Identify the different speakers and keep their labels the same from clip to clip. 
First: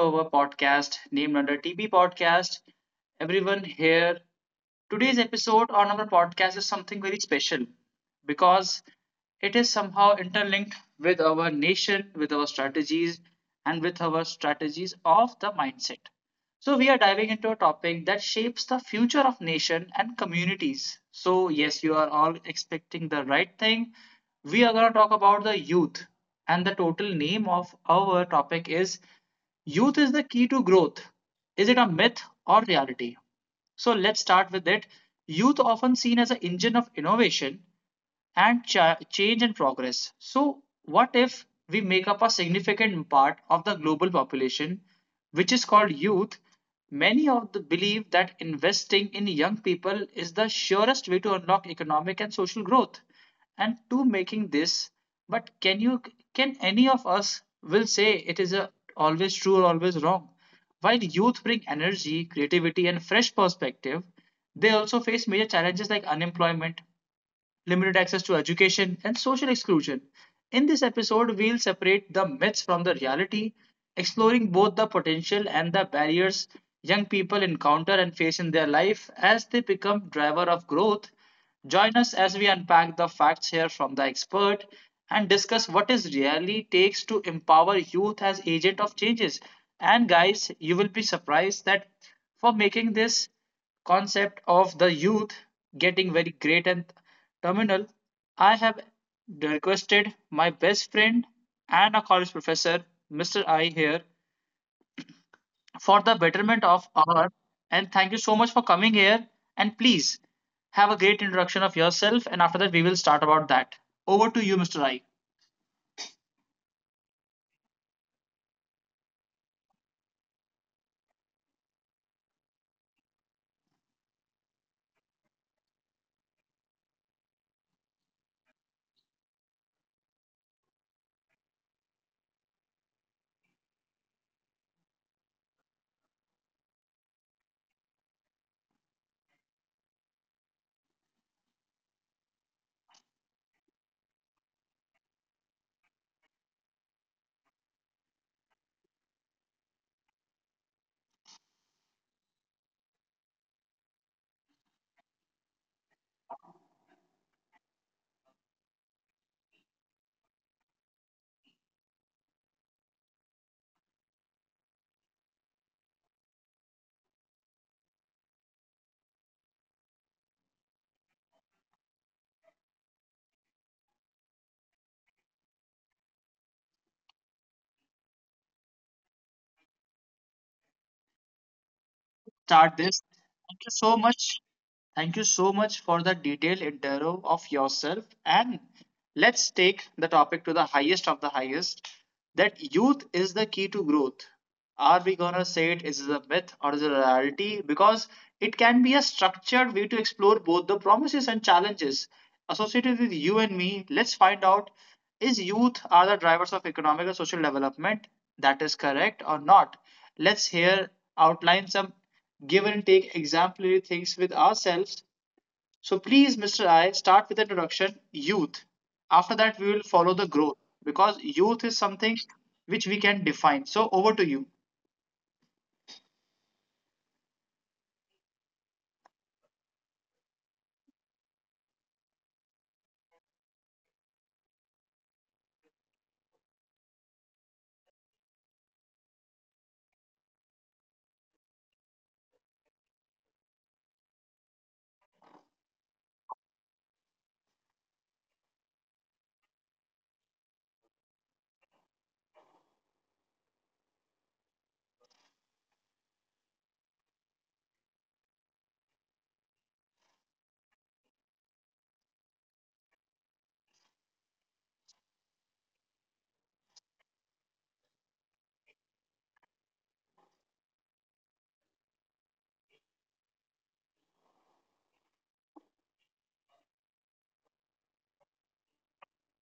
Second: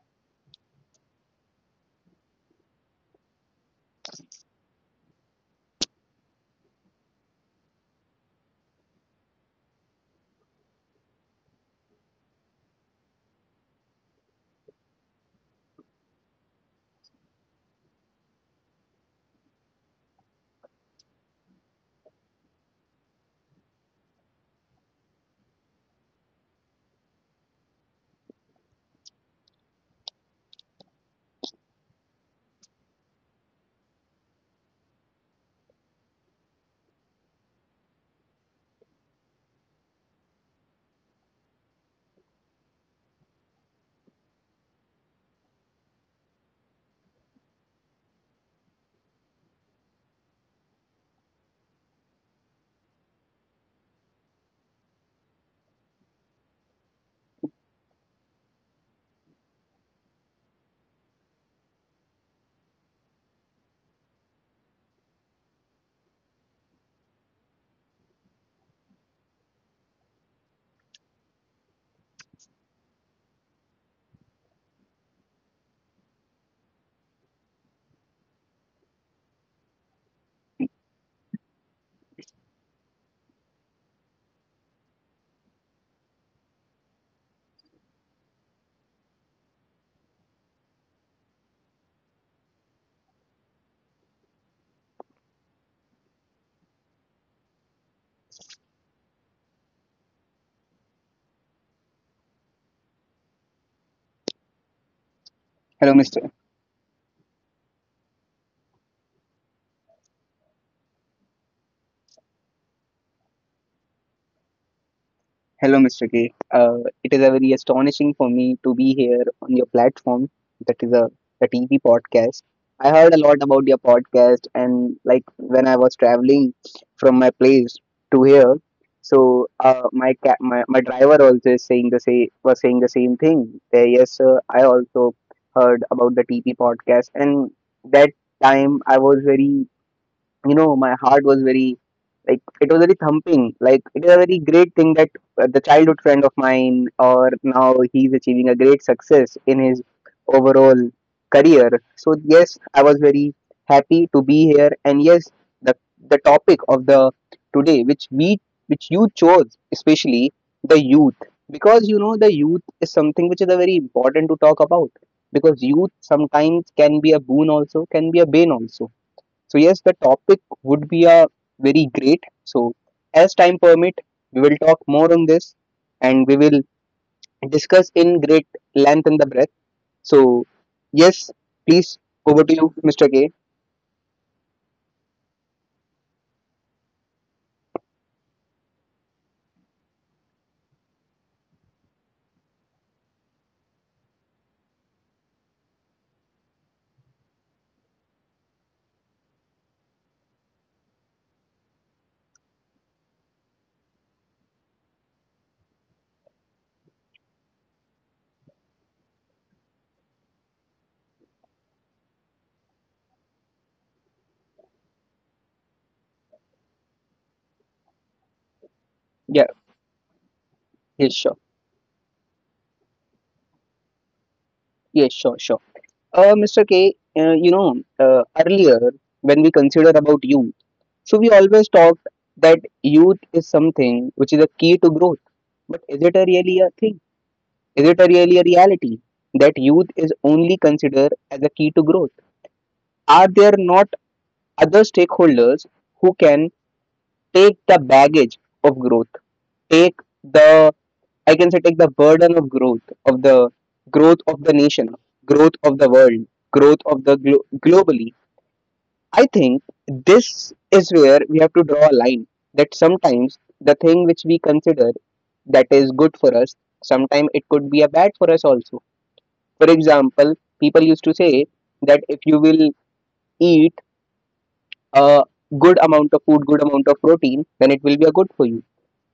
Speaker 1: our podcast named under TB Podcast. Everyone here, today's episode on our podcast is something very special because it is somehow interlinked with our nation, with our strategies, and with our strategies of the mindset. So we are diving into a topic that shapes the future of nation and communities. So yes, you are all expecting the right thing. We are going to talk about the youth, and the total name of our topic is youth is the key to growth. Is it a myth or reality? So let's start with it. Youth often seen as an engine of innovation, and change and progress. So, what if we make up a significant part of the global population, which is called youth? Many of the believe that investing in young people is the surest way to unlock economic and social growth and to making this, but can you, can any of us will say it is a always true or always wrong? While youth bring energy, creativity and fresh perspective, they also face major challenges like unemployment, limited access to education, and social exclusion. In this episode, we'll separate the myths from the reality, exploring both the potential and the barriers young people encounter and face in their life as they become driver of growth. Join us as we unpack the facts here from the expert and discuss what is really takes to empower youth as agent of changes. And guys, you will be surprised that for making this concept of the youth getting very great and terminal, I have requested my best friend and a college professor, Mr. I, here for the
Speaker 2: Hello, Mr.
Speaker 1: betterment of our. And thank you so much for coming here. And please have a great introduction of yourself. And after that, we will start about that. Over to you, Mr. I.
Speaker 2: Hello, Mr. K. It is a very astonishing for me to be here on your platform. That is a TV podcast. I heard a lot about your podcast, and like when I was traveling from my place to here, so my, ca- my driver also is saying the same was saying the same thing. That, yes, sir, I also heard about the TV podcast, and that time I was very, my heart was very, like it was very thumping, like it is a very great thing that the childhood friend of mine or now he's achieving a great success in his overall career. So yes, I was very happy to be here. And yes, the topic of the today which you chose, especially the youth, because you know the youth is something which is a very important to talk about, because youth sometimes can be a boon also, can be a bane also. So yes, the topic would be a very great. So as time permit, we will talk more on this, and we will discuss in great length and the breadth. So yes, please,
Speaker 1: Start
Speaker 2: over to
Speaker 1: this.
Speaker 2: you, Mr.
Speaker 1: Thank you
Speaker 2: K.
Speaker 1: so much. Thank you so much for the detailed intro of yourself. And let's take the topic to the highest of the highest, that youth is the key to growth. Are we gonna say it is a myth or is it a reality? Because it can be a structured way to explore both the promises and challenges associated with you and me. Let's find out, is youth are the drivers of economic and social development? That is correct or not? Let's here outline some give and take exemplary things with ourselves. So please, Mr. I, start with the introduction, youth. After that, we
Speaker 2: Yeah,
Speaker 1: will follow the growth, because
Speaker 2: yes,
Speaker 1: youth
Speaker 2: sure.
Speaker 1: is something which we can define. So over to you.
Speaker 2: Yes, sure, sure. Mr. K, earlier when we considered about youth, so we always talked that youth is something which is a key to growth. But is it a really a thing? Is it a really a reality that youth is only considered as a key to growth? Are there not other stakeholders who can take the baggage of growth, take the I can say take the burden of of the growth of the nation, growth of the world, growth of the globally? I think this is where we have to draw a line that sometimes the thing which we consider that is good for us, sometimes it could be a bad for us also. For example, people used to say that if you will eat a good amount of food, good amount of protein, then it will be a good for you.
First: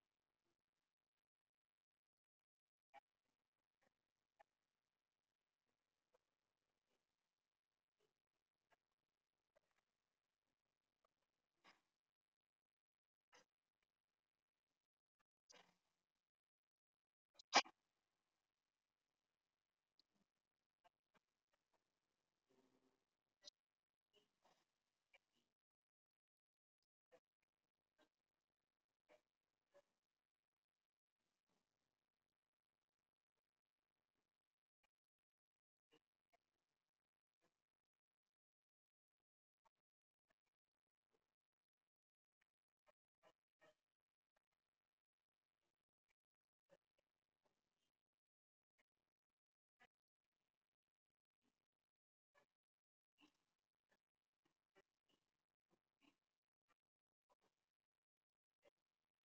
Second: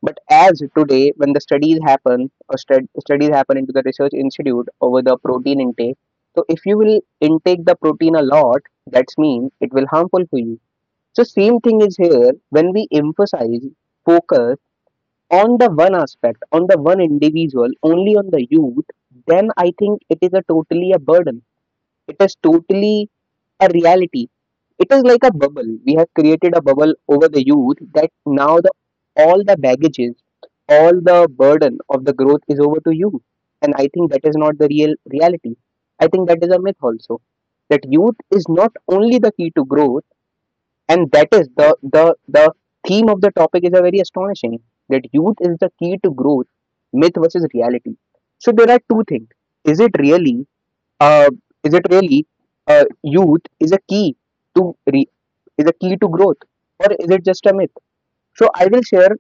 Speaker 2: But as today, when the studies happen, or studies happen into the research institute over the protein intake, so if you will intake the protein a lot, that's mean it will harmful for you. So same thing is here. When we emphasize focus on the one aspect, on the one individual, only on the youth, then I think it is a totally a burden. It is totally a reality. It is like a bubble. We have created a bubble over the youth that now the all the baggages, all the burden of the growth is over to you. And I think that is not the real reality. I think that is a myth also. That youth is not only the key to growth, and that is the theme of the topic is a very astonishing. That youth is the key to growth, myth versus reality. So there are two things. Is it really uh, is it really youth is a key to re- is a key to growth, or is it just a myth? So I will share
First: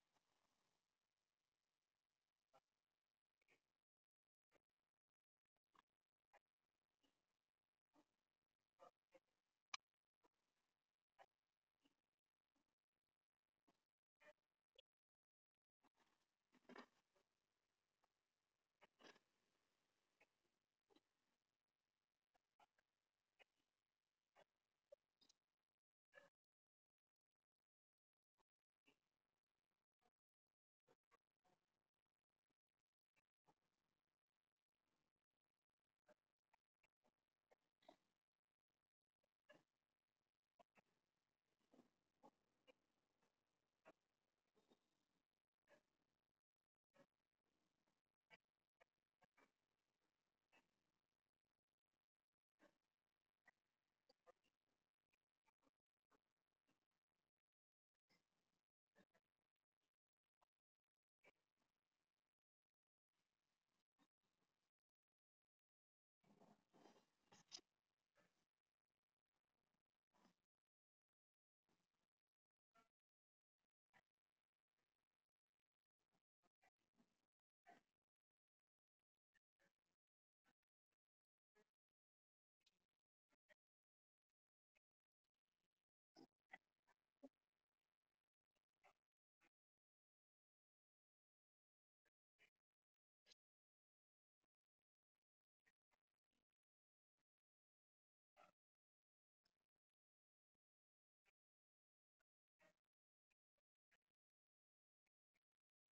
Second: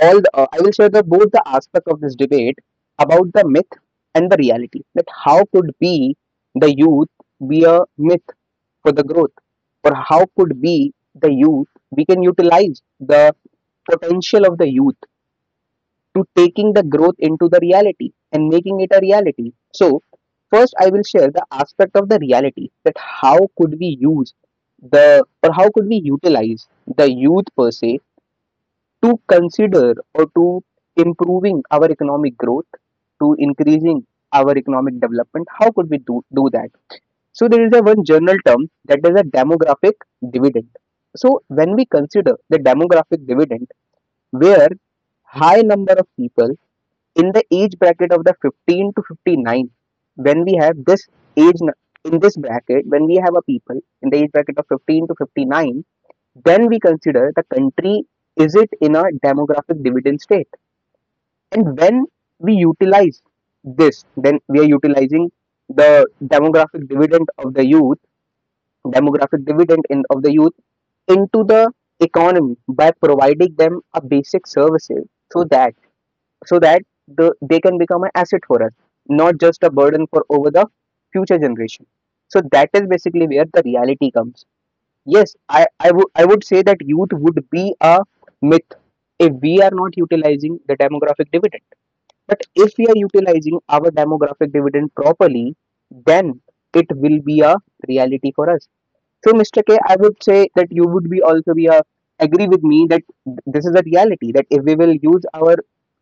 Speaker 2: the both the aspect of this debate about the myth and the reality, that how could be the youth be a myth for the growth, or how could be the youth, we can utilize the potential of the youth to taking the growth into the reality and making it a reality. So first, I will share the aspect of the reality that how could we use the or how could we utilize the youth per se to consider or to improving our economic growth, to increasing our economic development. How could we do that? So there is a one general term that is a demographic dividend. So when we consider the demographic dividend, where high number of people in the age bracket of the 15 to 59, when we have this age in this bracket, when we have a people in the age bracket of 15 to 59, then we consider the country, is it in a demographic dividend state? And when we utilize this, then we are utilizing the demographic dividend of the youth, demographic dividend of the youth into the economy by providing them a basic services, so that so that they can become an asset for us, not just a burden for over the future generation. So that is basically where the reality comes. Yes, I would say that youth would be a myth if we are not utilizing the demographic dividend. But if we are utilizing our demographic dividend properly, then it will be a reality for us. So, Mr. K, I would say that you would be also agree with me that this is a reality that if we will use our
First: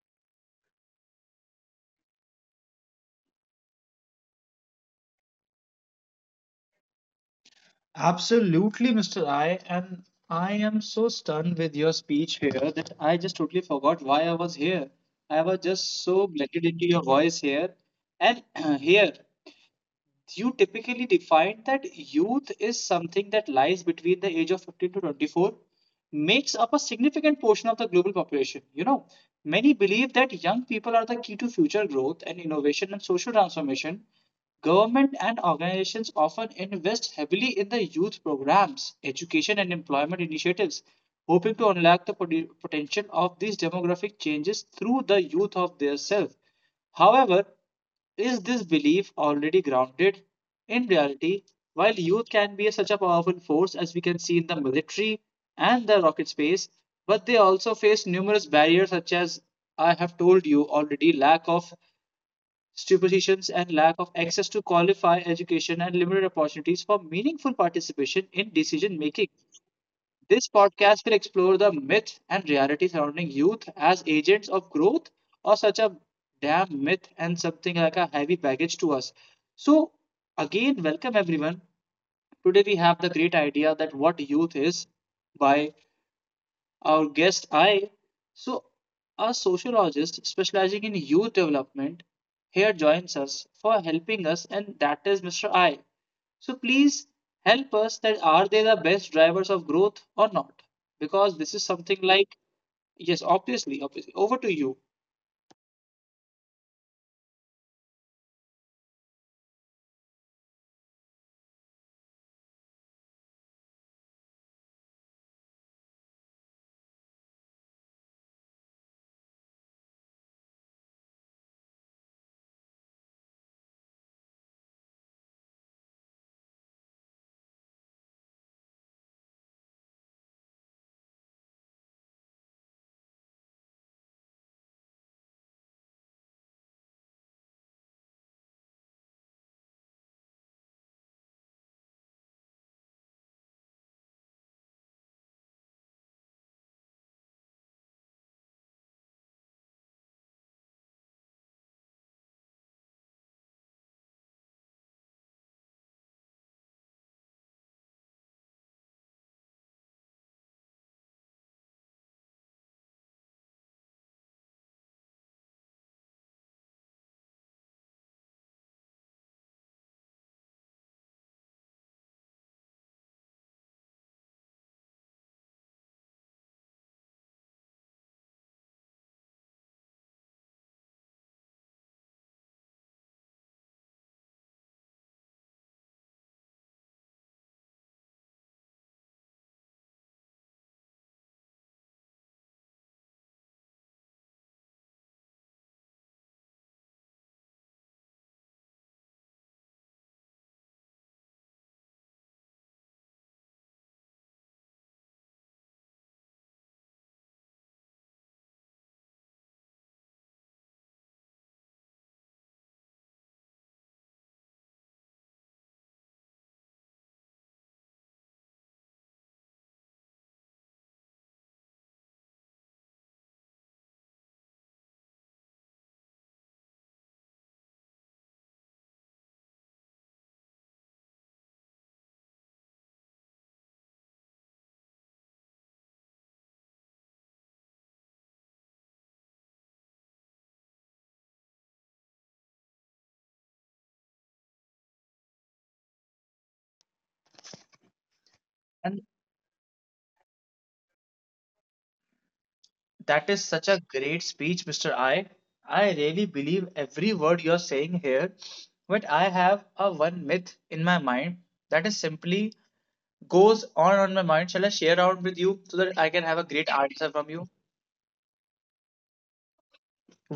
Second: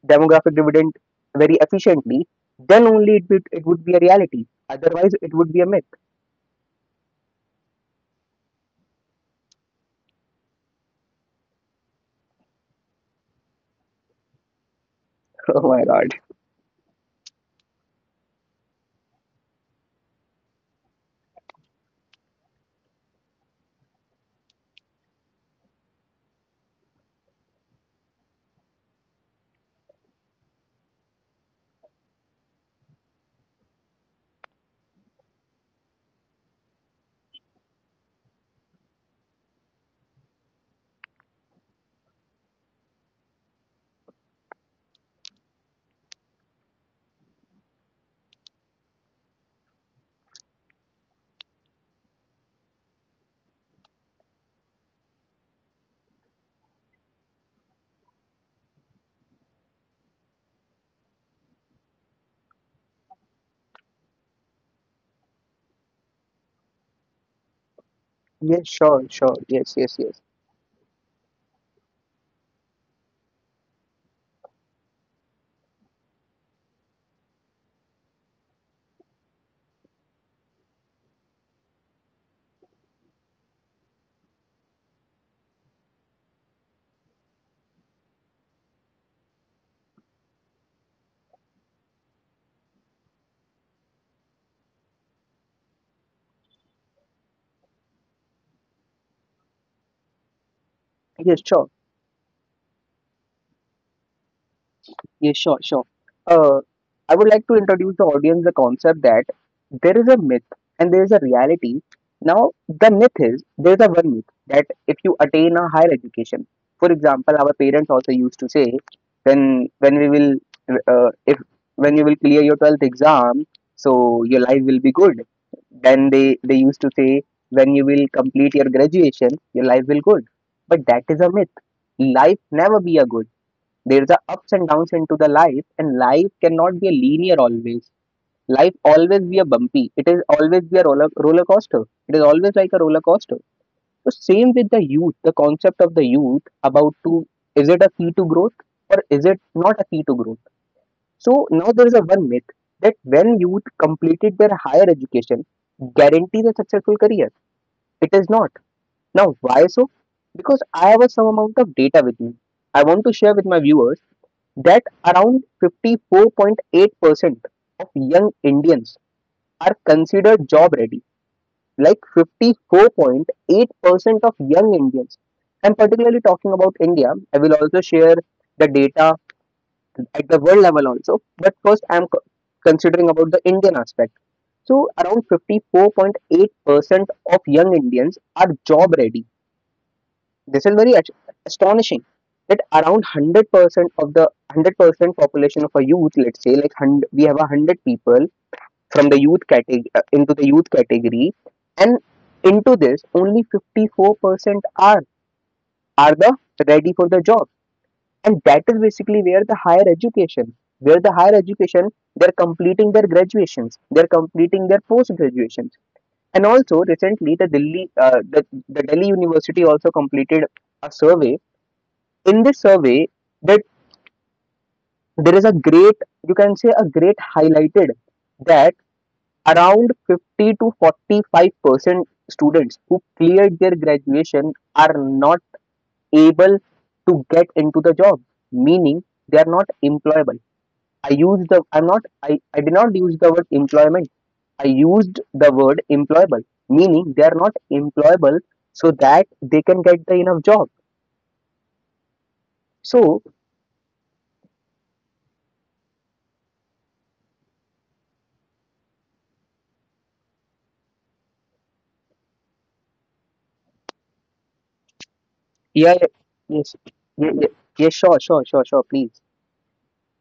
Speaker 2: demographic dividend very efficiently, then only it would be a reality. Otherwise, it would be a myth.
Speaker 1: Absolutely, Mr. I, and I am so stunned with your speech here that I just totally forgot why I was here. I was
Speaker 2: Oh my
Speaker 1: just
Speaker 2: God.
Speaker 1: so blended into your voice here. And here, you typically define that youth is something that lies between the age of 15 to 24, makes up a significant portion of the global population, you know, many believe that young people are the key to future growth and innovation and social transformation. Government and organizations often invest heavily in the youth programs, education, and employment initiatives, hoping to unlock the potential of these demographic changes through the youth of their self. However, is this belief already grounded in reality? While youth can be such a powerful force as we can see in the military and the rocket space, but they also face numerous barriers such as, I have told you already, lack of superstitions, and lack of access to qualified education and limited opportunities for meaningful participation in
Speaker 2: Yes,
Speaker 1: decision
Speaker 2: sure,
Speaker 1: making.
Speaker 2: sure. Yes, yes, yes.
Speaker 1: This podcast will explore the myth and reality surrounding youth as agents of growth, or such a damn myth and something like a heavy baggage to us. So, again, welcome everyone. Today we have the great idea that what youth is, by our guest I. So, a sociologist specializing in youth development here joins us for helping us, and that is Mr. I. So, please help us that are they the best drivers of growth or not? Because this is
Speaker 2: Yes, sure.
Speaker 1: something like, yes, obviously, obviously. Over to you.
Speaker 2: Yes, sure, sure. Uh, I would like to introduce the audience the concept that there is a myth and there is a reality. Now, the myth is there's a one myth that if you attain a higher education, for example, our parents also used to say, when we will if when you will clear your 12th exam, so your life will be good. Then they used to say, when you will complete your graduation, your life will good. But that is a myth. Life never be a good. There's a ups and downs into the life, and life cannot be a linear always. Life always be a bumpy. It is always be a roller coaster. It is always like a roller coaster. So same with the youth, the concept of the youth about to, is it a key to growth or is it not a key to growth? So now there is a one myth that when youth completed their higher education, guarantees a successful career. It is not. Now why so? Because I have a some amount of data with me. I want to share with my viewers that around 54.8% of young Indians are considered job ready. Like 54.8% of young Indians. I'm particularly talking about India. I will also share the data at the world level also. But first, I'm considering about the Indian aspect. So around 54.8% of young Indians are job ready. This is very astonishing that around 100% of the 100% population of a youth, let's say, like 100, we have 100 people from the youth category into the youth category, and into this, only 54% are the ready for the job, and that is basically where the higher education, where the higher education, they're completing their graduations, they're completing their post graduations. And also recently the Delhi University also completed a survey in this survey, that there is a great, you can say a great highlighted, that around 50 to 45% students who cleared their graduation are not able to get into the job, meaning they are not employable. I did not use the word employment. I used the word employable, meaning they are not employable,
Speaker 1: And
Speaker 2: so that they can get the enough job.
Speaker 1: that is
Speaker 2: So
Speaker 1: such a great speech, Mr. I. I really believe every word you're saying here. But I have a one myth in my mind that is simply goes on my mind. Shall I share out with you so that
Speaker 2: yeah,
Speaker 1: I
Speaker 2: yeah,
Speaker 1: can have a great
Speaker 2: yes,
Speaker 1: answer from
Speaker 2: yeah,
Speaker 1: you?
Speaker 2: yeah, yeah, sure, sure, sure, sure, please.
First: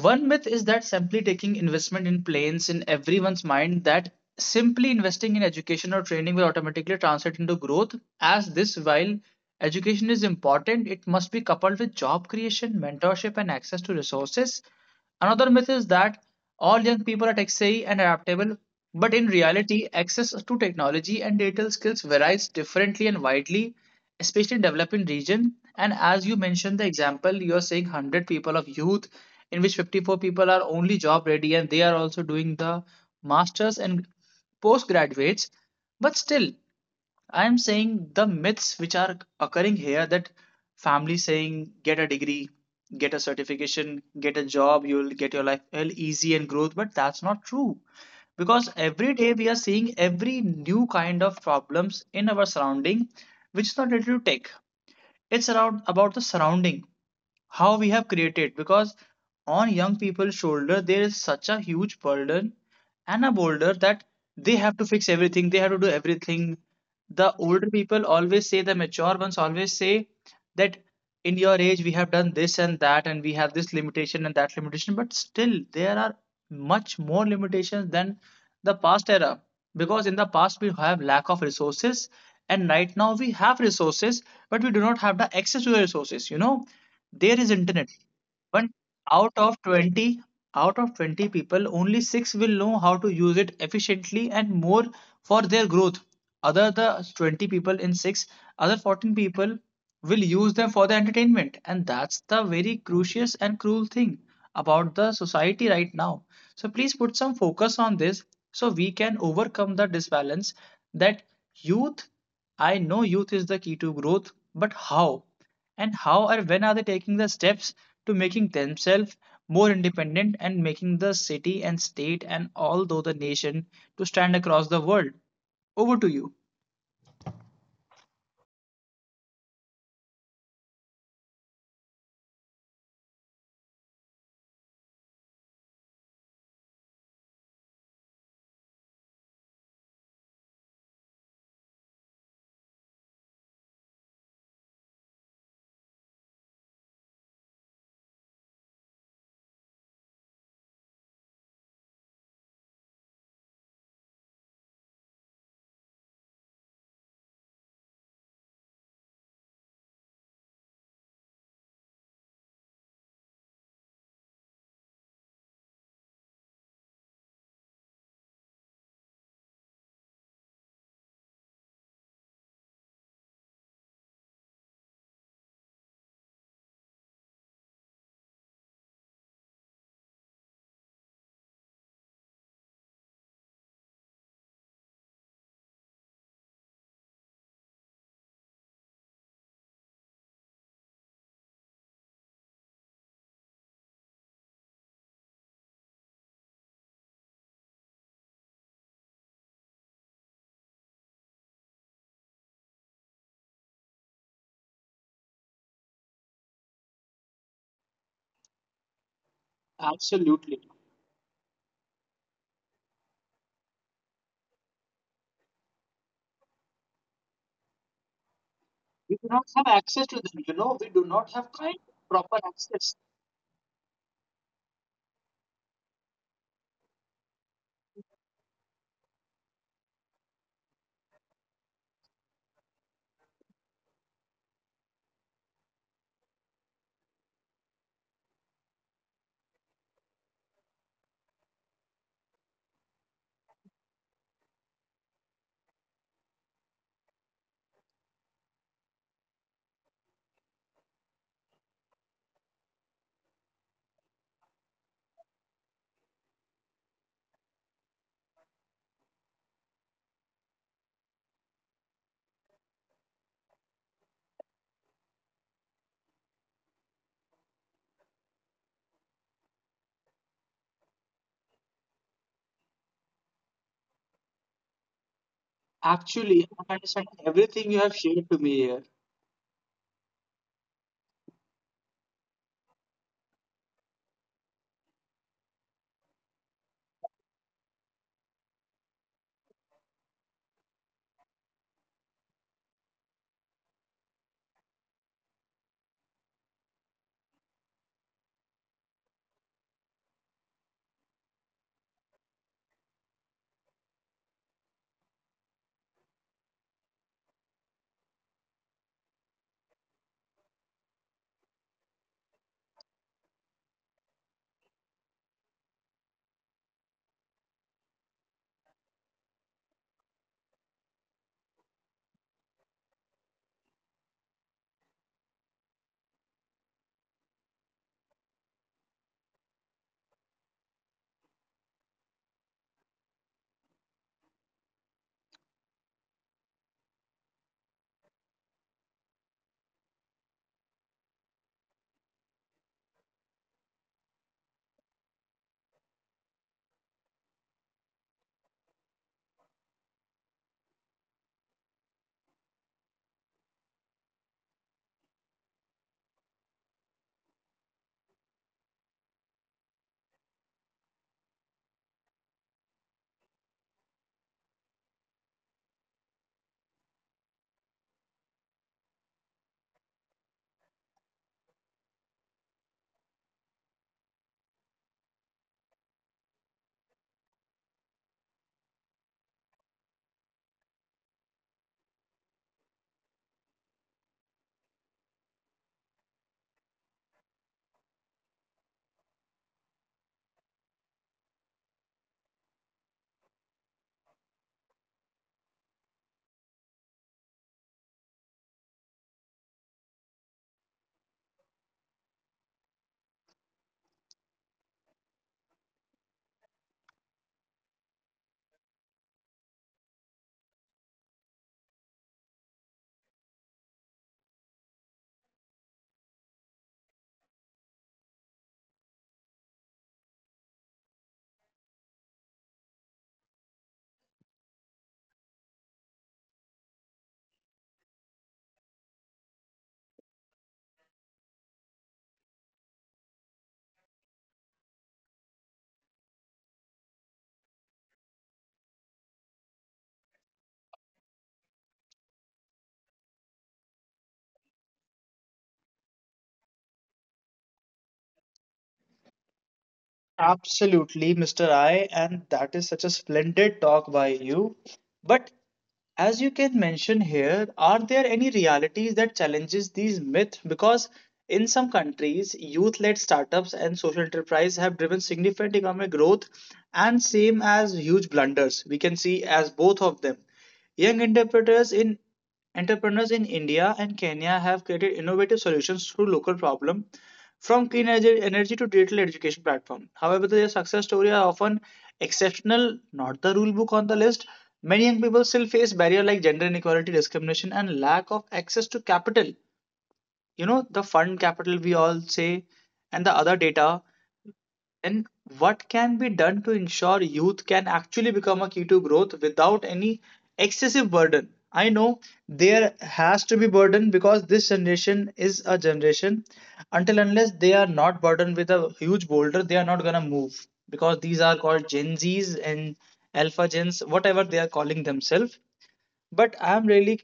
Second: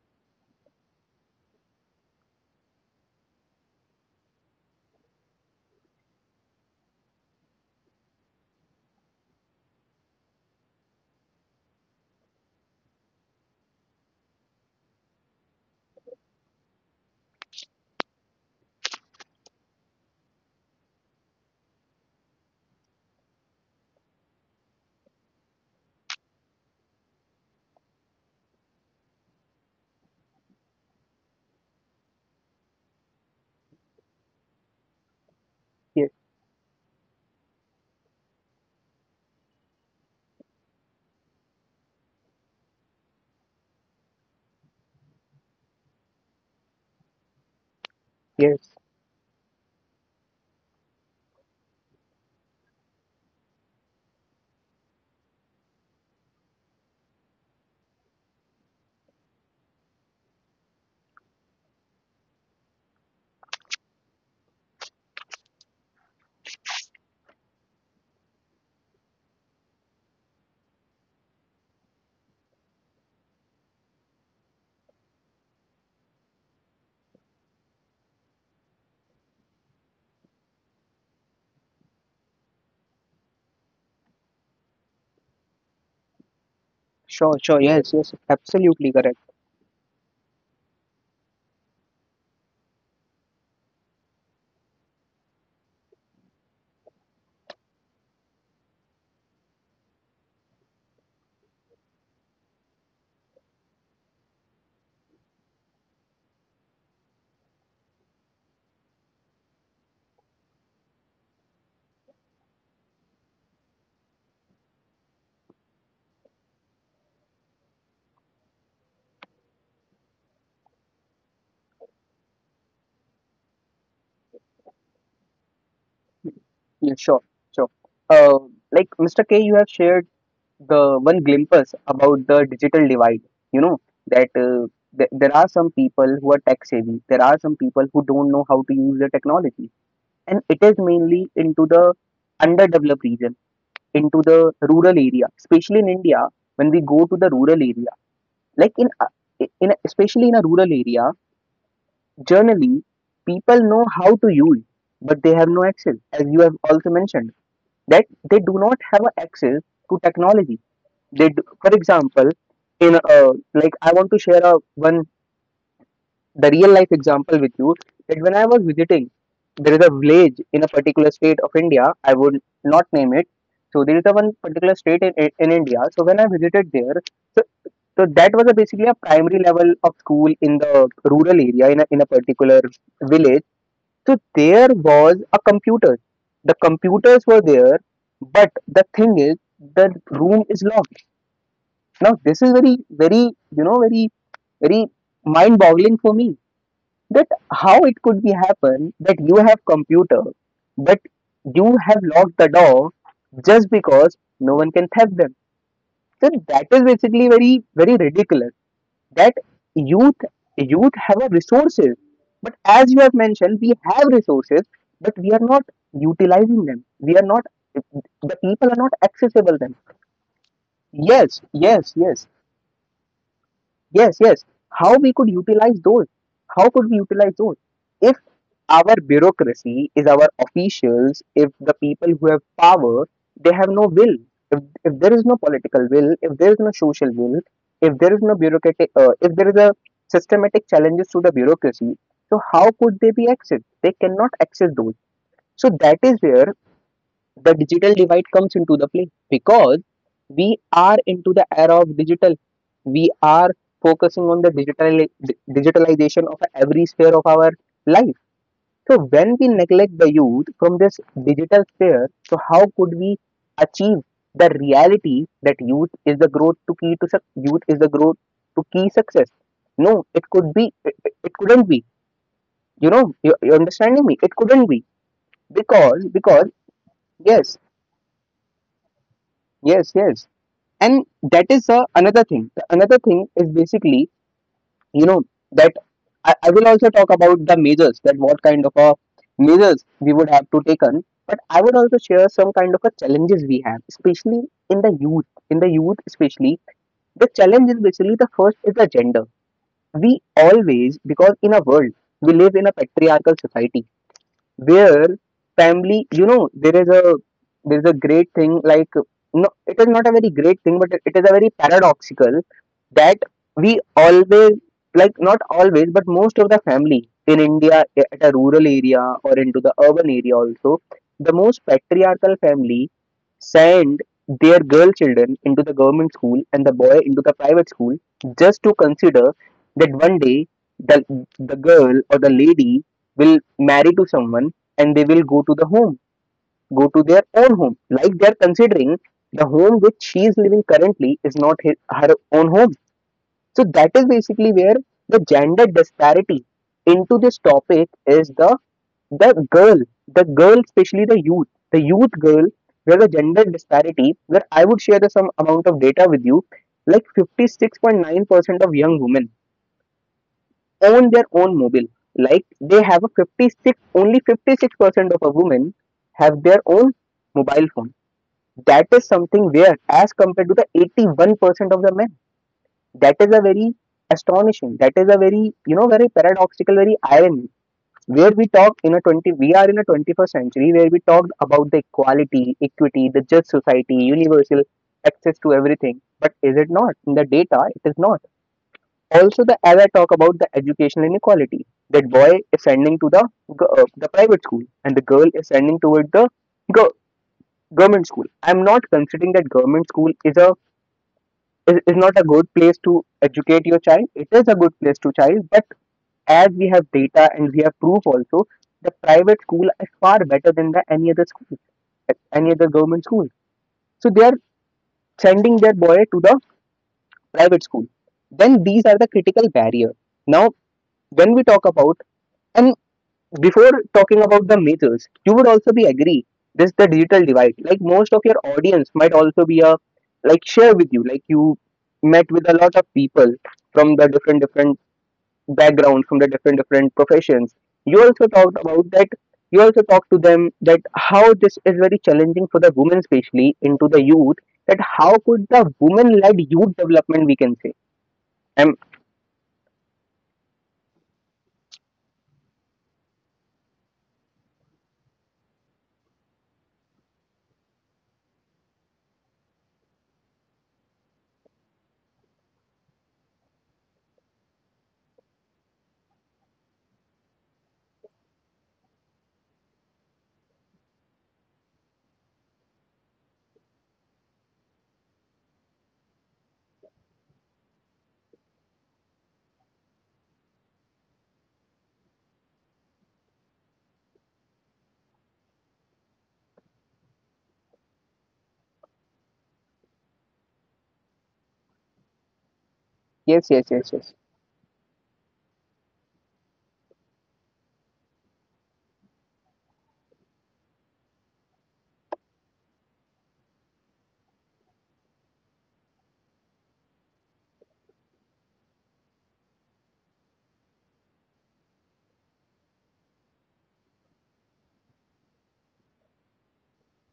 Speaker 1: One myth is that simply taking investment in planes in everyone's mind, that simply investing in education or training will automatically translate into growth. As this, while education is important, it must be coupled with job creation, mentorship, and access to resources. Another myth is that all young people are tech savvy and adaptable, but in reality, access to technology and digital skills varies differently and widely, especially in developing region. And as you mentioned the example, you are saying 100 people of youth, in which 54 people are only job ready and they are also doing the masters and postgraduates.
Speaker 2: Yeah,
Speaker 1: But still, I am saying the myths which are occurring here, that family saying get a degree, get a certification, get a job, you'll get your life well easy and growth, but that's not true, because
Speaker 2: yes,
Speaker 1: every day we are seeing every new kind of problems in our surrounding, which is not related to tech. It's around about the surrounding, how we have created, because on young people's shoulder there is such a huge burden and a boulder that they have to fix everything, they have to do everything. The older people always say, the mature ones always say, that in your age we have done this and that, and we have this limitation and that limitation, but still there are much more limitations than the past era, because in the past we have lack of resources and right now we have resources, but we do not have the access to the resources, you know,
Speaker 2: sure,
Speaker 1: there is
Speaker 2: sure,
Speaker 1: internet,
Speaker 2: yes, yes,
Speaker 1: but
Speaker 2: absolutely correct.
Speaker 1: out of 20 out of 20 people only 6 will know how to use it efficiently and more for their growth. Other the 20 people in 6, other 14 people will use them for the entertainment, and that's the very crucial and cruel thing about the society right now. So please put some focus on this so we can overcome the disbalance, that youth, I know youth is the key to growth, but how, and how or when are they taking the steps to making themselves more independent and making the city and state and all though the nation to stand across the world? Over to you.
Speaker 2: Yeah, sure, sure. Uh, like Mr. K, you have shared the one glimpse about the digital divide. You know that th there are some people who are tech savvy. There are some people who don't know how to use the technology, and it is mainly into the underdeveloped region, into the rural area, especially in India. When we go to the rural area, like especially in a rural area, generally people know how to use, but they have no access, as you have also mentioned, that they do not have a access to technology. They do, for example, in a, like I want to share a one the real life example with you, that when I was visiting, there is a village in a particular state of India. I would not name it. So there is a one particular state in India. So when I visited there, so that was a basically a primary level of school in the rural area in a particular village. So there was a computer. The computers were there, but the thing is the room is locked. Now this is very very, very very mind boggling for me, that how it could be happen that you have computer but you have locked the door just because no one can theft them. So that is basically very ridiculous that youth
Speaker 1: Absolutely.
Speaker 2: youth have a resources, but as you have mentioned, we have resources but we are not utilizing them, we are not, the people are not
Speaker 1: We do not
Speaker 2: accessible them.
Speaker 1: have access to them. You know, we do
Speaker 2: yes
Speaker 1: not have kind
Speaker 2: yes yes
Speaker 1: proper access.
Speaker 2: Yes, yes. How we could utilize those? How could we utilize those? If our bureaucracy is our officials, if the people who have power, they have no will. If there is no political will, if there is no social will, if there is no bureaucratic, if there is a systematic challenges to the bureaucracy, so how could they be accessed? They cannot access those. So that is where the digital divide comes into the play, because we are into the era of digital, we are focusing on the digital digitalization of every sphere of our life. So when we neglect the youth from this digital sphere, so how could we achieve the reality that youth is the growth to key to youth is the growth to key success? No, it could be, it couldn't be, you, you understanding me, it couldn't be because,
Speaker 1: Actually, I understand
Speaker 2: yes,
Speaker 1: everything you have shared to me here.
Speaker 2: yes, yes. And that is another thing. The another thing is basically, you know that I will also talk about the measures that what kind of a measures we would have to take on. But I would also share some kind of a challenges we have, especially in the youth, especially the challenge is basically, the first is the gender. We always, because in a world, we live in a patriarchal society where family, there is a, there is a great thing, like no, it is not a very great thing, but it is a very paradoxical, that we always, like not always, but most of the family in India, at a rural area or into the urban area also, the most patriarchal family send their girl children into the government school and the boy into the private school, just to consider that one day the the girl or the lady will marry to someone and they will go to the home, go to their own home. Like they are considering the home which she is living currently is not his, her own home. So that is basically where the gender disparity into this topic is the, the girl, the girl, especially the youth girl, where the gender disparity, where I would share the some amount of data with you, like 56.9% of young women own their own mobile. Like they have a 56, only 56% of a women have their own mobile phone. That is something weird as compared to the 81% of the men. That is a very astonishing. That is a very, very paradoxical, very irony. Where we talk in a 20, we are in a 21st century where we talk about the equality, equity, the just society, universal access to everything. But is it not? In the data, it is not. Also the, as I talk about the educational inequality, that boy is sending to the the private school and the girl is sending toward the go- government school. I'm not considering that government school is a, is not a good place to educate your child, it is a good place to child, but as we have data and we have proof also, the private school is far better than the any other school, any other government school. So they are sending their boy to the private school. Then these are the critical barrier. Now when we talk about, and before talking about the myths, you would also be agree this the digital divide. Like most of your audience might also be a, like share with you. Like you met with a lot of people from the different different backgrounds, from the different different professions. You also talked about that. You also talked to them that how this is very challenging for the women, especially into the youth. That how could the women-led youth development we can say? Um,
Speaker 1: Absolutely, Mr. I, and that is such a splendid talk by you. But as you can mention here, are there any realities that challenges these myths? Because in some countries, youth-led startups and social enterprise have driven significant economic growth and same as huge blunders. We can see as both of them. Young entrepreneurs in Entrepreneurs in India and Kenya have created innovative solutions to local problems, from clean energy to digital education platform. However, their success stories are often exceptional, not the rule book on the list. Many young people still face barriers like gender inequality, discrimination, and lack of access to capital. You know, the fund capital we all say, and the
Speaker 2: yes,
Speaker 1: other
Speaker 2: yes, yes,
Speaker 1: data,
Speaker 2: yes,
Speaker 1: and what can be done to ensure youth can actually become a key to growth without any excessive burden? I know there has to be burden because this generation is a generation. Until unless they are not burdened with a huge boulder, they are not gonna move because these are called Gen Zs and Alpha Gens, whatever they are calling themselves. But I'm really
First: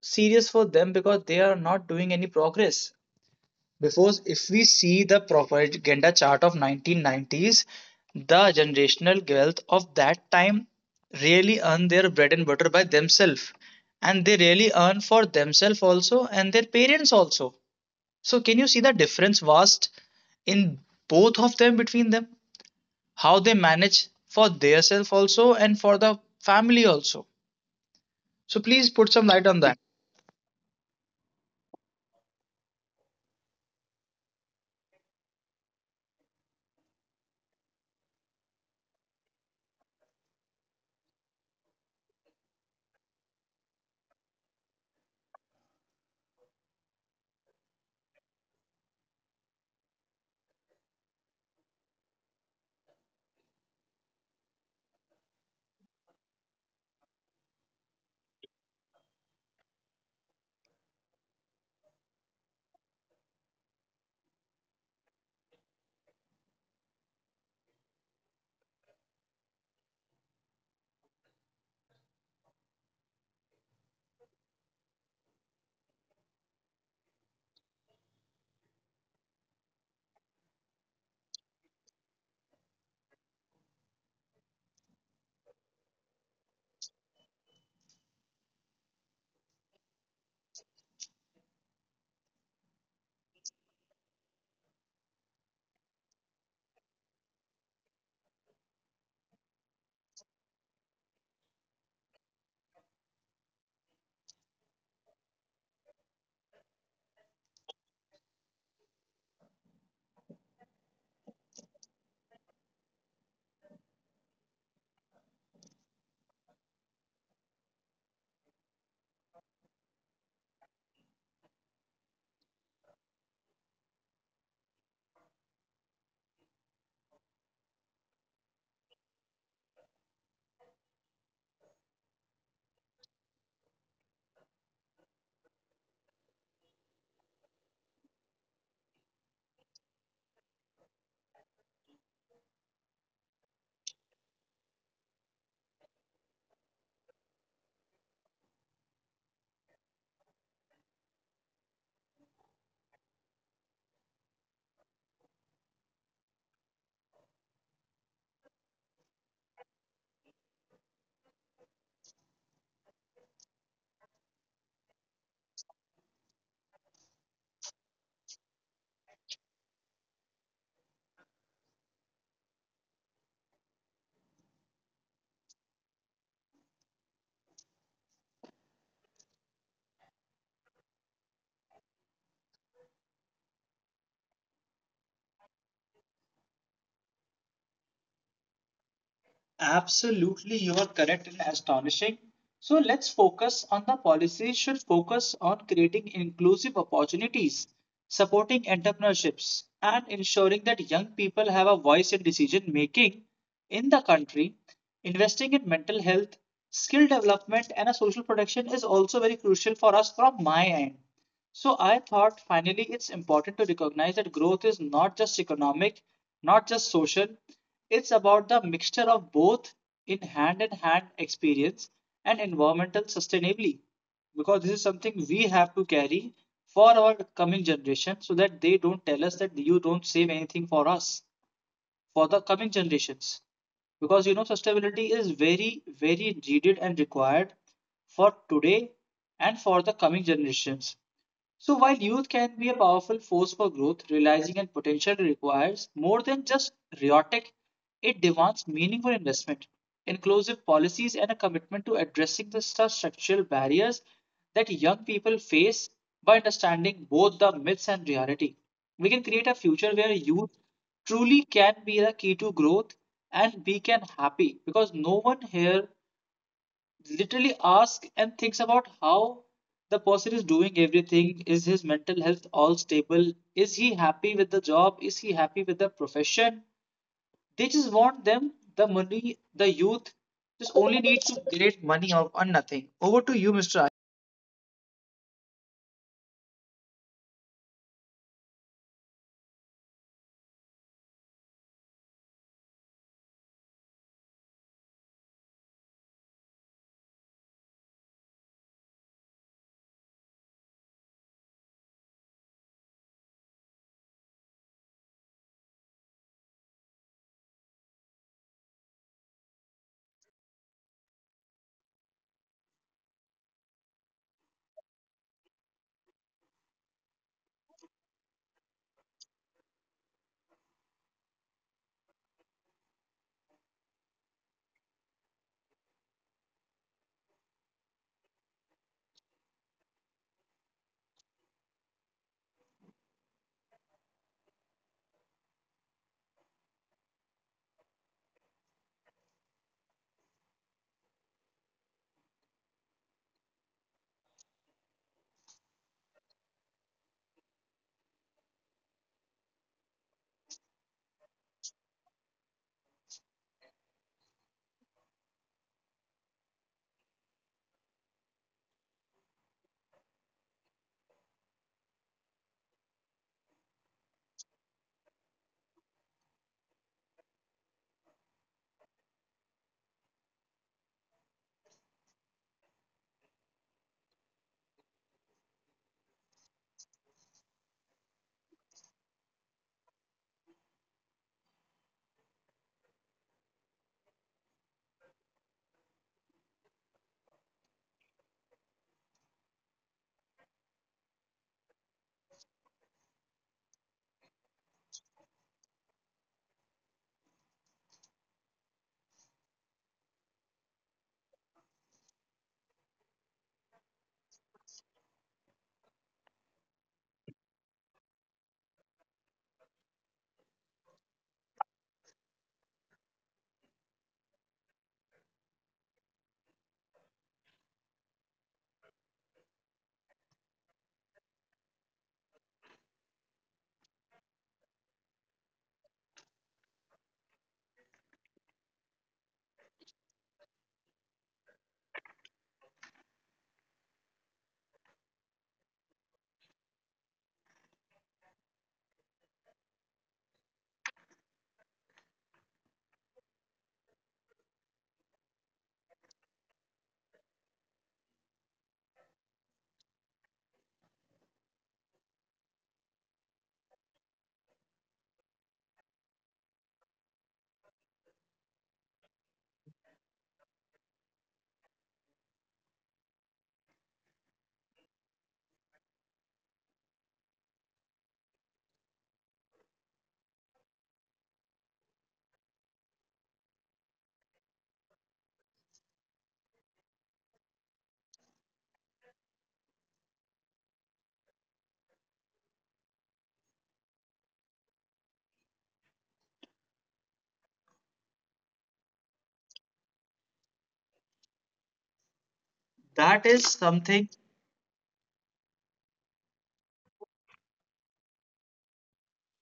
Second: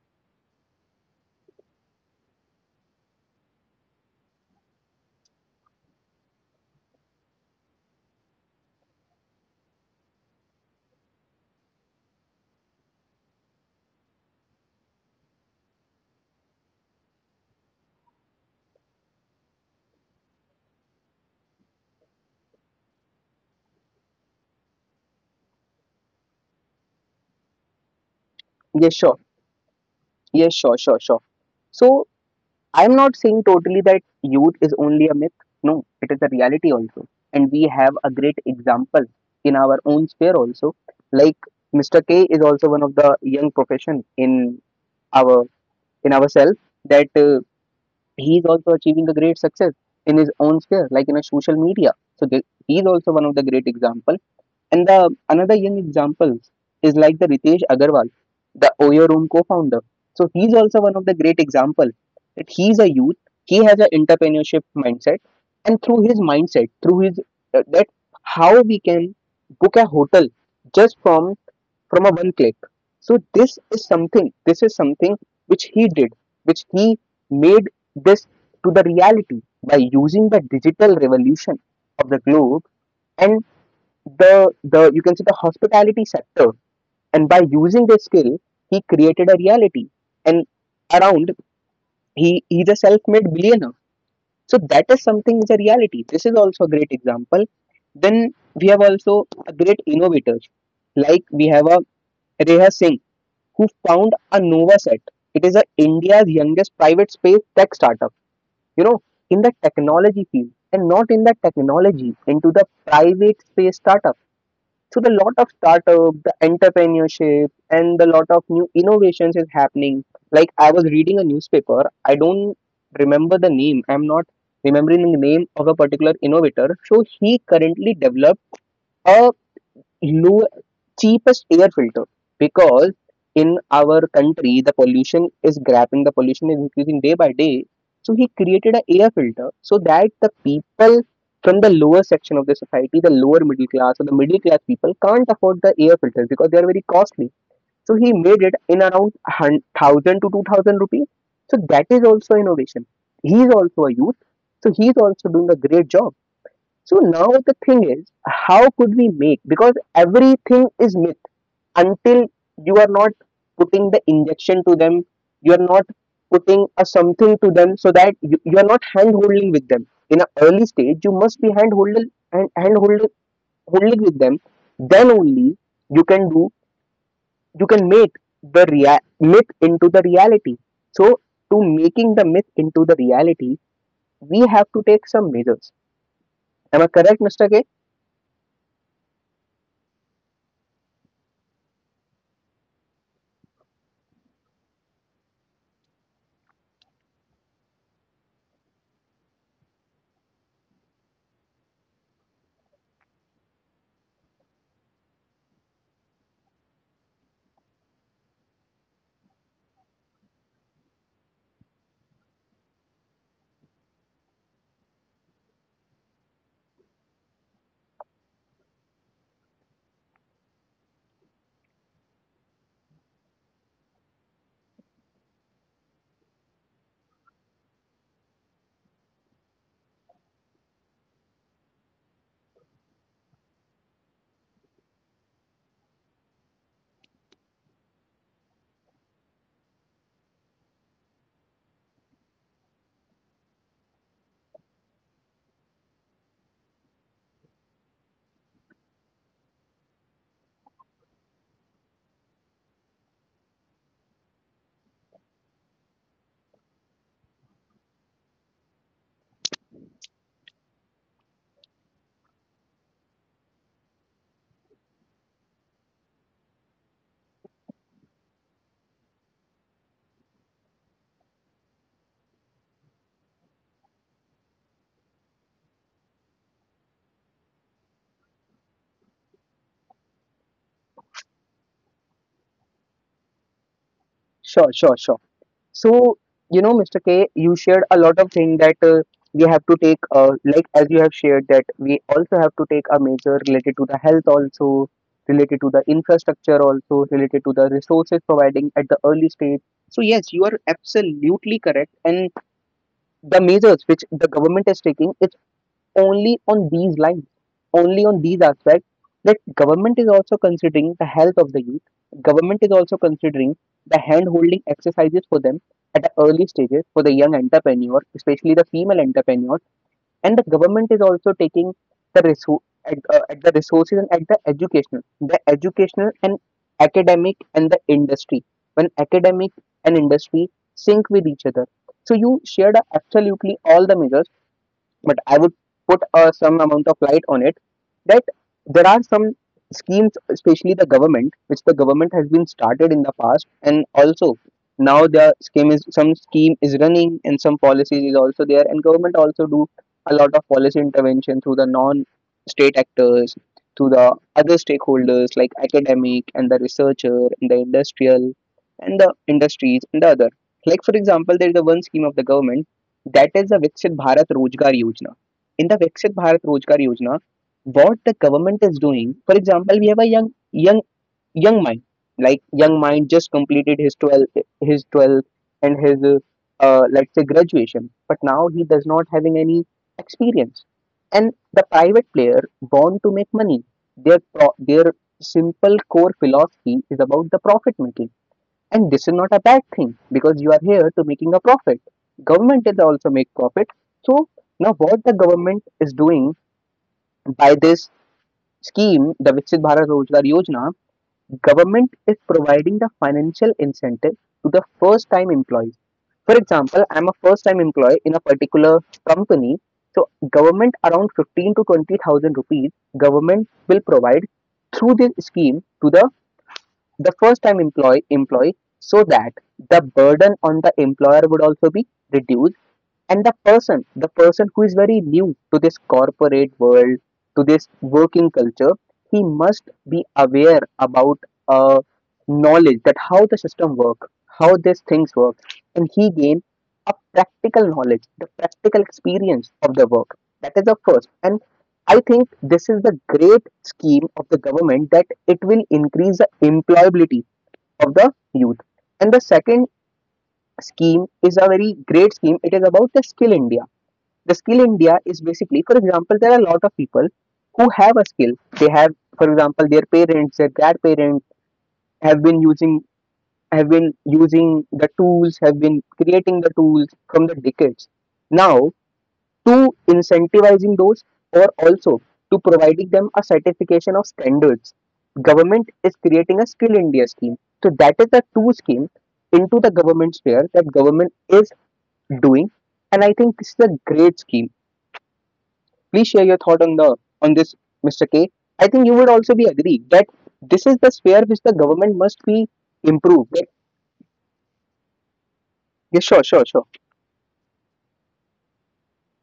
Speaker 1: serious for them because they are not doing any progress. Because if we see the propaganda chart of 1990s, the generational wealth of that time really earn their bread and butter by themselves. And they really earn for themselves also and their parents also. So can you see the difference vast in both of them, between them? How they manage for theirself also and for the family also. So please
Speaker 2: yes,
Speaker 1: put
Speaker 2: sure,
Speaker 1: some light on that.
Speaker 2: yes, sure, sure, sure. So I'm not saying totally that youth is only a myth. No, it is a reality also. And we have a great example in our own sphere also. Like Mr. K is also one of the young profession in our, in ourselves, that he is also achieving a great success in his own sphere, like in a social media. So the, he is also one of the great example. And the another young example is like the Ritesh Agarwal, the Oyo Room co-founder. So he's also one of the great example, that he's a youth, he has an entrepreneurship mindset, and through his mindset, through his that how we can book a hotel just from a one click. So this is something. This is something which he did, which he made this to the reality by using the digital revolution of the globe, and the you can say the hospitality sector, and by using this skill he created a reality, and around, he's a self-made billionaire. So that is something is a reality, this is also a great example. Then we have also a great innovators, like we have a Reha Singh, who found a Novaset. It is a India's youngest private space tech startup. You know, in the technology field, and not in the technology, into the private space startup. So the lot of startup, the entrepreneurship, and the lot of new innovations is happening. Like I was reading a newspaper, I don't remember the name. I'm not remembering the name of a particular innovator. So he currently developed a low cheapest air filter, because in our country the pollution is grabbing, the pollution is increasing day by day. So he created an air filter so that the people from the lower section of the society, the lower middle class or the middle class people can't afford the air filters because they are very costly. So he made it in around 1000 to 2000 rupees. So that is also innovation, he is also a youth, so he is also doing a great job. So now the thing is how could we make, because everything is myth until you are not putting the injection to them, you are not putting a something to them, so that you are not hand holding with them in an early stage. You must be hand holding and hand holding holding with them, then only you can do, you can make the myth into the reality. So to making the myth into the reality, we have to take some measures. Am I correct, Mr. K?
Speaker 1: Absolutely, you are correct and astonishing. So let's focus on the policies should focus on creating inclusive opportunities, supporting entrepreneurships, and ensuring that young people have a voice in decision making in the country. Investing in mental health, skill development, and a social protection is also very crucial for us from my end. So I thought finally it's important to recognize that growth is not just economic, not just social. It's about the mixture of both in hand experience and environmental sustainability. Because this is something we have to carry for our coming generation so that they don't tell us that you don't save anything for us, for the coming generations. Because you know, sustainability is very, very needed and required for today and for the coming generations. So while youth can be a powerful force for growth, realizing and potential requires more than just rhetoric. It demands meaningful investment, inclusive policies, and a commitment to addressing the structural barriers that young people face by understanding both the myths and reality. We can create a future where youth truly can be the key to growth, and we can happy because no one here literally ask and thinks about how the person is doing, everything, is his mental health all stable, is he happy with the job, is he happy with the profession? They just want them the money, the youth just only needs to create money, or nothing. Over to you, Mr. Ash.
Speaker 2: Sure, sure, sure. So, you know, Mr. K, you shared a lot of things that we have to take, like as you have shared, that we also have to take a measure related to the health, also related to the infrastructure, also related to the resources providing at the early stage. So, yes, you are absolutely correct. And the measures which the government is taking, it's only on these lines, only on these aspects, that government is also considering the health of the youth. Government is also considering the hand holding exercises for them at the early stages for the young entrepreneur, especially the female entrepreneur, and the government is also taking the resource at the resources and at the educational and academic and the industry. When academic and industry sync with each other, so you shared absolutely all the measures, but I would put some amount of light on it, that there are some schemes, especially the government, which the government has been started in the past, and also now the scheme is, some scheme is running, and some policies is also there, and government also do a lot of policy intervention through the non-state actors, through the other stakeholders like academic and the researcher and the industrial and the industries and the other. Like for example, there is a one scheme of the government, that is the Viksit Bharat Rozgar Yojana. In the Viksit Bharat Rozgar Yojana, what the government is doing, for example, we have a young mind, like young mind just completed his 12th, his 12th, and his let's say graduation, but now he does not having any experience. And the private player want to make money. Their their simple core philosophy is about the profit making, and this is not a bad thing because you are here to making a profit. Government is also make profit. So now what the government is doing by this scheme, the Viksit Bharat Rozgar Yojana, government is providing the financial incentive to the first time employees. For example, I'm a first time employee in a particular company. So government around 15 to 20,000 rupees government will provide through this scheme to the first time employee so that the burden on the employer would also be reduced, and the person who is very new to this corporate world, to this working culture, he must be aware about uh, knowledge, that how the system work, how these things work, and he gain a practical knowledge, the practical experience of the work. That is the first. And I think this is the great scheme of the government, that it will increase the employability of the youth. And the second scheme is a very great scheme. It is about the Skill India. The Skill India is basically, for example, there are a lot of people who have a skill. They have, for example, their parents, their grandparents have been using, have been using the tools, have been creating the tools from the decades. Now, to incentivizing those, or also to providing them a certification of standards, government is creating a Skill India scheme. So that is the two scheme into the government sphere that government is doing. And I think this is a great scheme. Please share your thought on the on this, Mr. K. I think you would also be agree that this is the sphere which the government must be
Speaker 1: That is
Speaker 2: improved. Yes,
Speaker 1: something.
Speaker 2: yeah, sure, sure, sure.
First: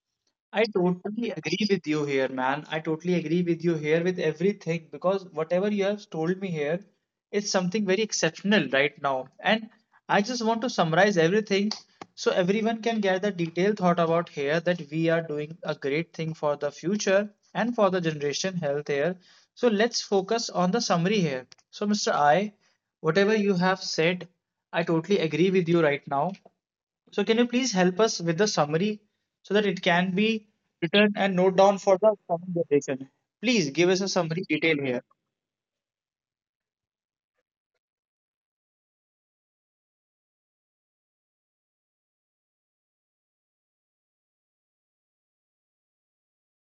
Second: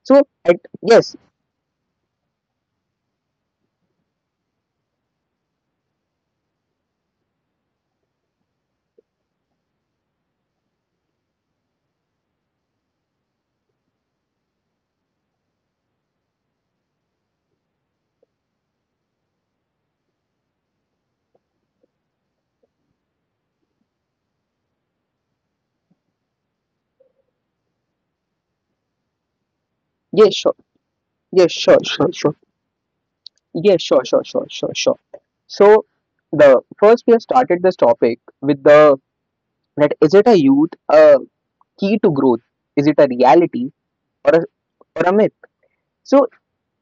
Speaker 2: So, at,
Speaker 1: I
Speaker 2: yes,
Speaker 1: totally agree with you here, man. I totally agree with you here with everything, because whatever you have told me here is something very exceptional right now. And I just want to summarize everything so everyone can get the detailed thought about here that we are doing a great thing for the future and for the generation health here. So let's focus on the summary here. So, Mr. I, whatever you have said, I totally agree with you right now. So can you please help us with the summary so that it can
Speaker 2: yes,
Speaker 1: be
Speaker 2: sure,
Speaker 1: written and
Speaker 2: yes,
Speaker 1: note
Speaker 2: sure,
Speaker 1: down for
Speaker 2: sure,
Speaker 1: the
Speaker 2: sure,
Speaker 1: coming generation? Please
Speaker 2: yes,
Speaker 1: give
Speaker 2: sure,
Speaker 1: us a
Speaker 2: sure, sure,
Speaker 1: summary
Speaker 2: sure,
Speaker 1: detail
Speaker 2: sure.
Speaker 1: here.
Speaker 2: So, the first we have started this topic with the, that is it a youth a key to growth? Is it a reality or a or a myth? So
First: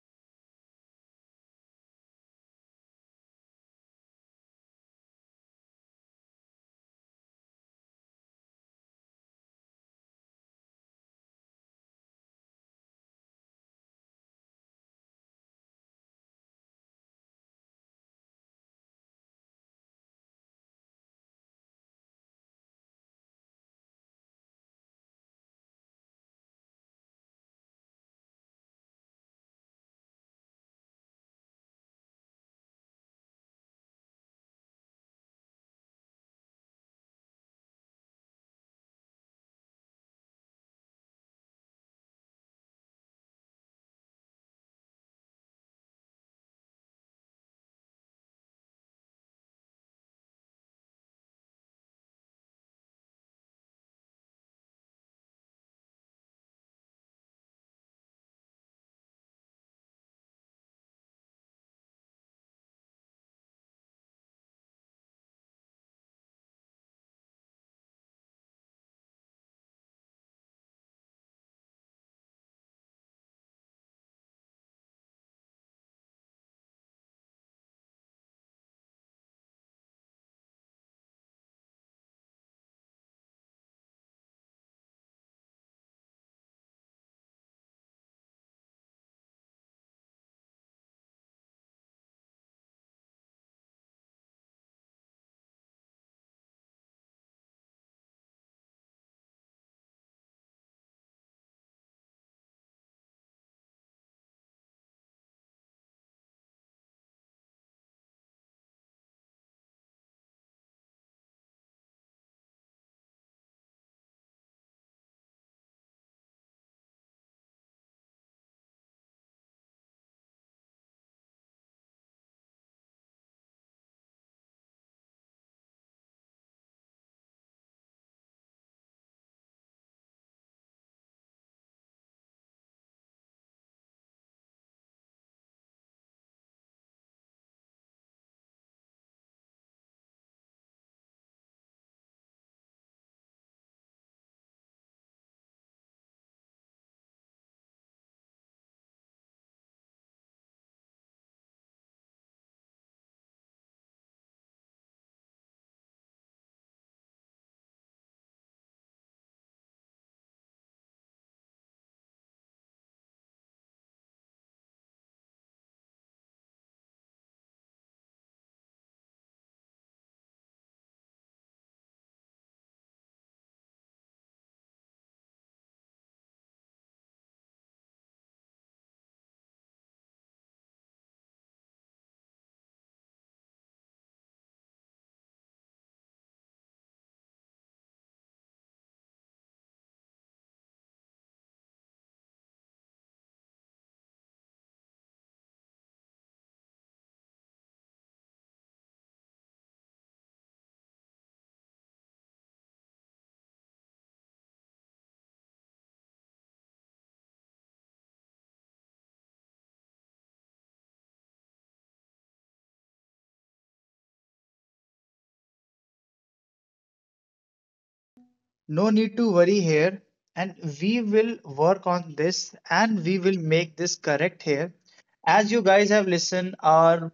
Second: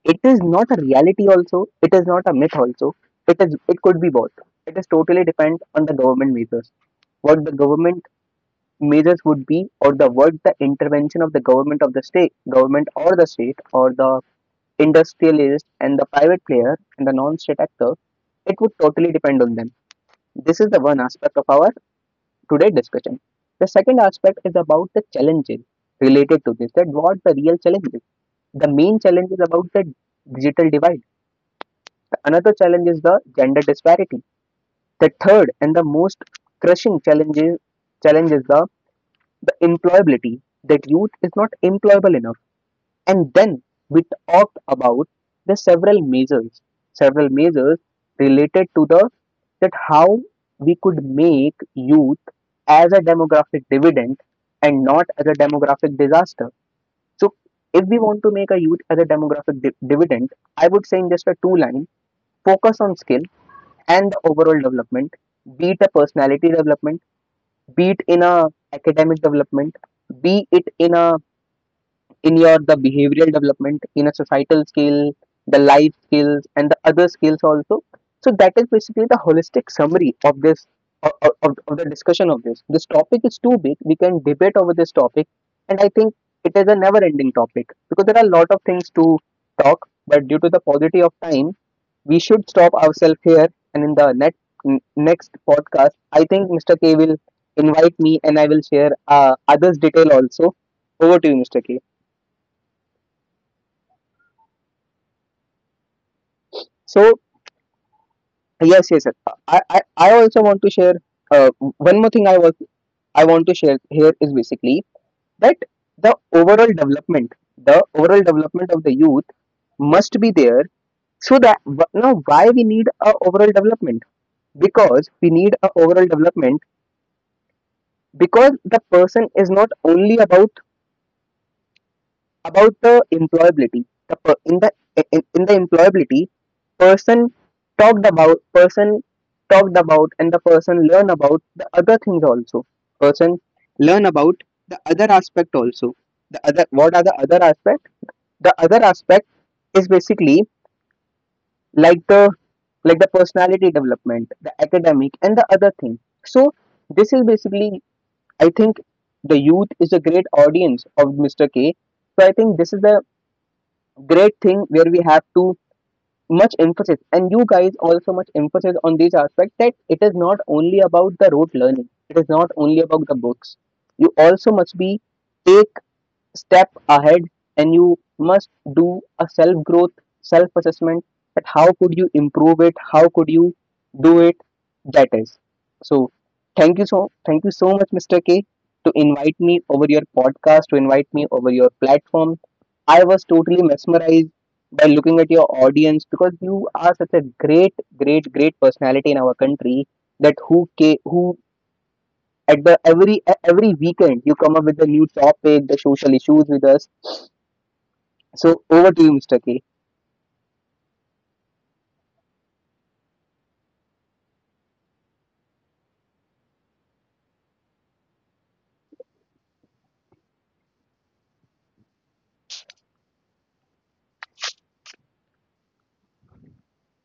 Speaker 2: it is not a reality also, it is not a myth also, it is, it could be both. It is totally depend on the government measures, what the government measures would be, or the what the intervention of the government, of the state government, or the state, or the industrialist and the private player and the non-state actor. It would totally depend on them. This is the one aspect of our today discussion. The second aspect is about the challenges related to this, that what the real challenges? The main challenge is about the digital divide. Another challenge is the gender disparity. The third and the most crushing challenge is, challenge is the, the employability, that youth is not employable enough. And then we talked about the several measures, several measures related to the, that how we could make youth as a demographic dividend and not as a demographic disaster. So if we want to make a youth as a demographic dividend, I would say in just a two line, focus on skill and the overall development. Be it a personality development, be it in a academic development, be it in a, in your the behavioral development, in a societal skill, the life skills and the other skills also. So that is basically the holistic summary of this, of, of the discussion of this. This topic is too big, we can debate over this topic, and I think it is a never ending topic because there are a lot of things to talk, but due to the paucity of time, we should stop ourselves here. And in the next podcast, I think Mr. K will invite me and I will share others detail also. Over to you, Mr. K. So yes, yes, sir. I also want to share uh, one more thing. I want to share here is basically that the overall development, of the youth must be there. So that now why we need a overall development? Because we need a overall development because the person is not only about the employability. The per, in the In the employability, person talked about, and the person learn about the other things also. Person learn about the other aspect also. The other, what are the other aspect? The other aspect is basically like the, personality development, the academic and the other thing. So this is basically, I think, the youth is a great audience of Mr. K. So I think this is a great thing where we have to much emphasis, and you guys also much emphasis on these aspects, that it is not only about the rote learning. It is not only about the books. You also must be take step ahead, and you must do a self growth, self assessment, that how could you improve it, how could you do it. That is, so thank you, so much, Mr. K, to invite me over your podcast, to invite me over your platform. I was totally mesmerized by looking at your audience, because you are such a great personality in our country, that who at the every weekend you come up with the new topic, the social issues with us. So over to you, Mr. K.
Speaker 1: No need to worry here, and we will work on this and we will make this correct here. As you guys have listened, our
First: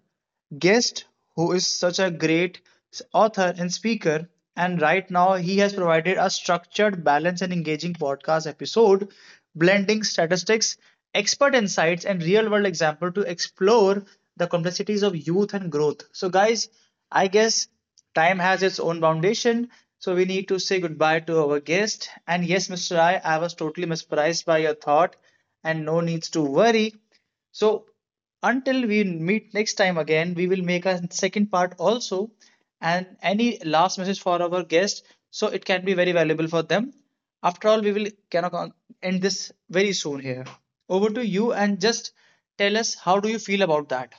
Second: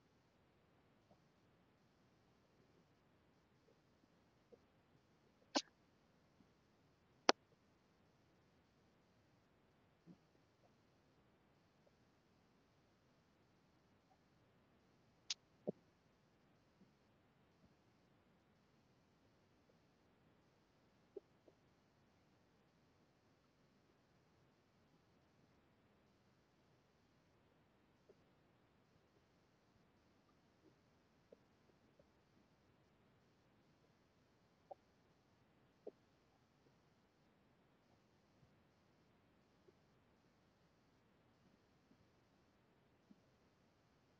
Speaker 1: guest who is such a great author and speaker. And right now, he has provided a structured, balanced, and engaging podcast episode, blending statistics, expert insights, and real world example to explore the complexities of youth and growth. So, guys, I guess time has its own foundation. So, we need to say goodbye to our guest. And yes, Mr. I was totally mesmerized by your thought, and no needs to worry. So until we meet next time again, we will make a second part also, and any last message for our guest so it can be very valuable for them. After all, we will cannot end this very soon here. Over to you and just tell us, how do you feel about that?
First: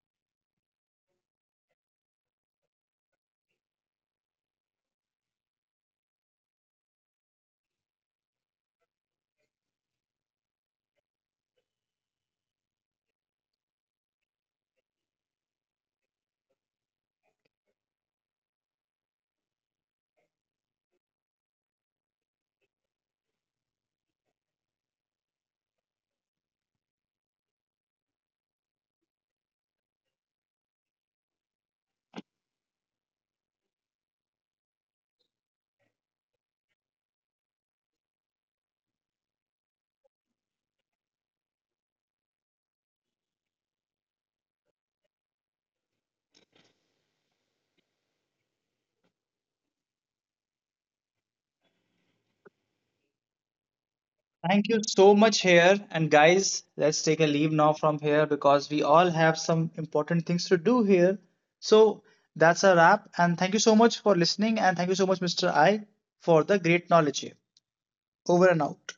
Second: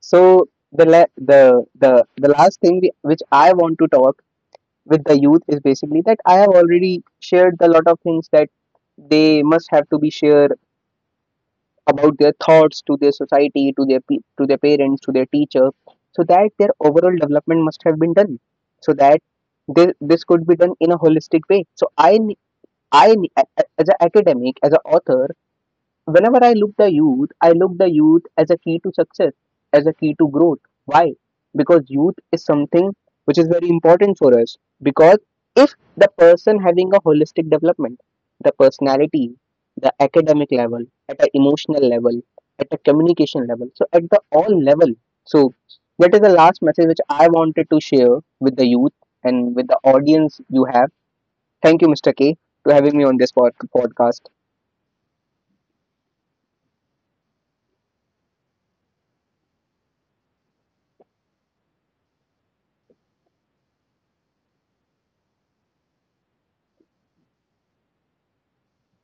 Speaker 2: So the la- the last thing we, which I want to talk with the youth is basically that I have already shared a lot of things, that they must have to be shared about their thoughts to their society, to their to their parents, to their teacher, so that their overall development must have been done, so that this could be done in a holistic way. So I ne- a- as an academic, as an author, whenever I look the youth, I look the youth as a key to success, as a key to growth. Why? Because youth is something which is very important for us. Because if the person having a holistic development, the personality, the academic level, at an emotional level, at a communication level, so at the all level. So that is the last message which I wanted to share with the youth and with the audience you have. Thank you, Mr. K, to having me on this podcast.
Speaker 1: Thank you so much here. And guys, let's take a leave now from here because we all have some important things to do here. So that's a wrap. And thank you so much for listening. And thank you so much, Mr. I, for the great knowledge here. Over and out.